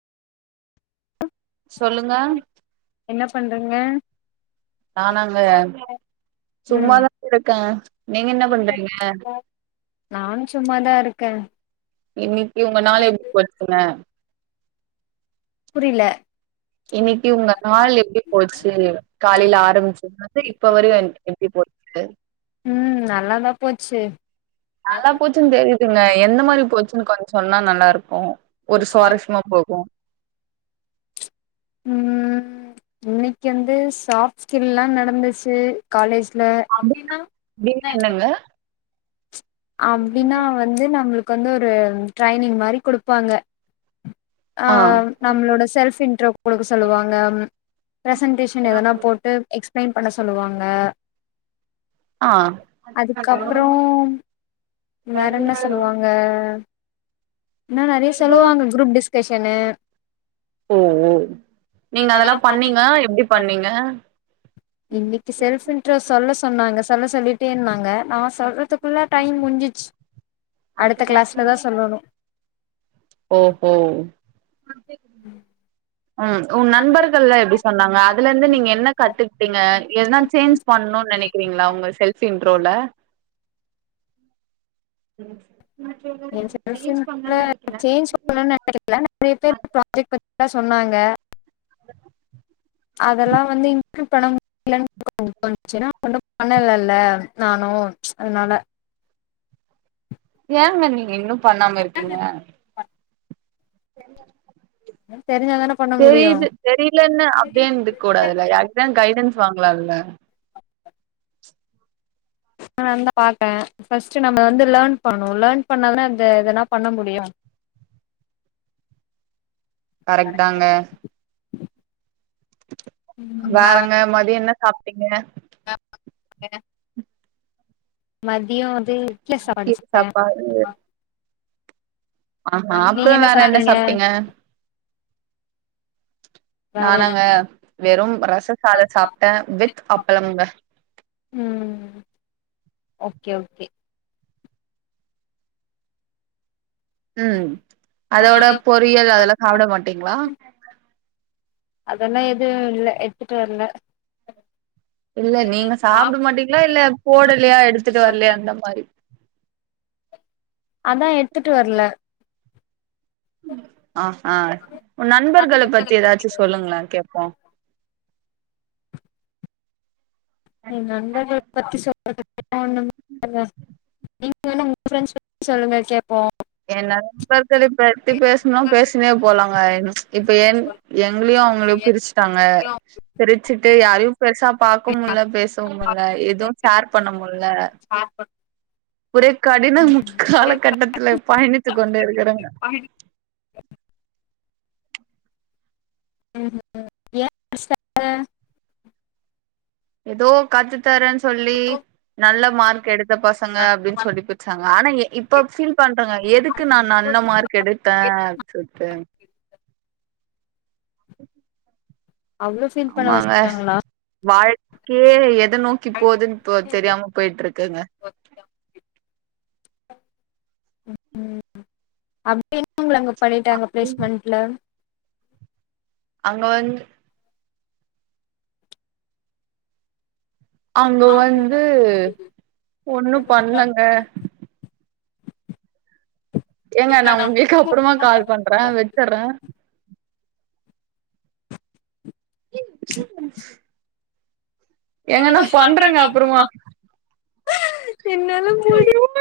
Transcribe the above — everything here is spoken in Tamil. சொல்லுங்க என்ன பண்றிங்க நானாங்க ம் சும்மாதாங்க இருக்க நீங்க என்ன பண்றீங்க நானு சும் இன்னிக்கு உங்க நாள் எப்டி போச்சிங்க புரில இன்னிக்கு உங்க நாள் எப்டி போர்ச்சு காலைல ஆரம்பிச்சதுலந்து இப்ப வரயு என் எப்டி போச்சு ம் நல்லாதா போச்சு நல்லா போச்சுன்னு தெரியுதுங்க எந்த மாரி போச்சுன்னு கொஞ் சொன்னா நல்லாருக்கு ஒரு சுவாரஸ்யமா போகு ம், இன்னைக்கி வந்து சாஃப்ட் ஸ்கில்லா நடந்துச்சு காலேஜ்ல அப்டி இப்டின்னு என்னங்க அப்டினா வந்து நம்ளுக்கு வந்து ஒரு ட்ரைனிங் மாரி குடுப்பாங்க. ஆ, நம்ளோட செல்ஃப் இன்ட்ரோ குடுக்க சொல்லுவாங்க ப்ரசென்டேஷன் எதனா போட்டு எக்ஸ்பிளைன் பண்ண சொல்லுவாங்க, ஆ அதுக்கப்றோ வேற என்ன சொல்லுவாங்க, இன்னு நெறைய சொல்லுவாங்க குரூப் டிஸ்கஷனு ஓ, ஓ நீங்க அதெல்லா பண்ணீங்க எப்டி பண்ணீங்க? இன்னிக்கி செல்ஃப் இன்ட்ரோ சொல்ல சொன்னாங்க, சொல்ல சொல்லிட்டேருந்தாங்க நா சொல்றதுக் குள்ள டைம் முடிஞ்சிச்சு அடுத்த கிளாஸ்லதா சொல்லணு ஓஹோ ம் ம், உன் நண்பர்கள்லா எப்டி சொன்னாங்க, அதுல இருந்து நீங்க என்ன கத்துக்கிட்டீங்க எதுனா சேஞ்ச் பண்ணுன்னு நெனைக்கிறீங்ளா உங்க செல்ஃப் இன்ட்ரோல ம் ஏ செல்ஃப் இன்ட்ரோல சேஞ்ச் பண்ணுனு நெனைக்கல, நெறைய பேர் ப்ராஜெக்ட் பத்திதா சொன்னாங்க, அதெல்லா வந்து இன்க்லூட் பண்ண மு டிலன்னு கொஞ்சோ தோணுச்சு என்னா ஒண்ணு பண்ணலல்ல நானு, அதனால ஏங்க நீங்க இன்னு பண்ணாம இருக்கீங்க ஃப்ரண்டா நமக் தெரிஞ்சாதான பண்ண முடியு தெரீது தெரீலன்னு அப்டியே இருந்துக்கூடாதுல யார்கிட்டயாது கைடன்ஸ் வாங்கலால்ல பண்ணலானுதா பாத்த ஃபஸ்ட்டு நம்ம வந்து லேர்ன் பண்ணணு லேர்ன் பண்ணாதான அந்த எதனா பண்ண முடியு. கரெக்ட்தாங்க வேறங்க மதியொ என்ன சாப்ட்டீங்க என்ன சாப்டிங்க மதியோ வந்து இட்லி சாப்பாடு கீர சாப்ட சாப்பாடு ஆஹ அப்றோ வேற என்ன சாப்ட்டீங்க? வேற நானாங்க வெறு ரச சாத சாப்ட வித் அப்பளம்ங்க ம் ஓகே ஓகே ம் அதோட பொரியல் அதெல்லா சாப்ட மாட்டீங்ளா அதெல்லா எதுவு இல்ல எடுத்துட்டு வர்ல இல்ல நீங்க சாப்ட மாட்டீங்ளா இல்ல போடலயா எடுத்துட்டு வர்லயா அந்த மாரி அதா எடுத்துட்டு வரல ம், ஆஹ உ நண்பர்கள பத்தி ஏதாச்சு சொல்லுங்களே கேப்போ எ நண்பர்கள பத்தி சொல்றதுக்குலா ஒண்ணுமே இல்ல நீங்க வேணா உங்க ஃப்ரெண்ட்ஸ் பத்தி சொல்லுங்க கேப்போ ஏ நண்பர்களப் பத்தி பேசுனோ பேசினே போலாங்க இப்ப என் எங்களையு அவங்களையு பிரிச்சுட்டாங்க பிரிச்சுட்டு யாரையு பெருசா பாக்கவு முடில பேச முடில எதுவு ஷேர் பண்ண முடில பாக்க ஒரே கடினம் காலகட்டத்துல பயணித்து கொண்டிருக்கறங்க ம் ம் ஏதோ கத்து தரேன் சொல்லி நல்ல மார்க் எடுத்த பசங்க அப்டின் சொல்லி பிருச்சாங்க. ஆனா இப்ப ஃபீல் பண்றங்க எதுக்கு நா நல்ல மார்க் எடுத்தே சொல்ட்டு அவ்ளோ ஃபீல் பண்ண ஆமாங்க வச்சுட்டாங்களா வாழ்க்கேயே எத நோக்கி போதுன் இப்போ தெரியாம போய்ட்ருக்குங்க ம் அப்டி என்ன உங்கள அங்க பண்ணிட்டாங்க பிளேஸ்மண்ட்ல அங்கவந்து அங்க வந்து ஒண்ணும் பண்ணல ஏங்க நா உங்குள்க்கு அப்பறமா கால் பண்ற வச்சிரே [inaudible] எங்கன்னா பண்றேங்க அப்புறமா பின்ன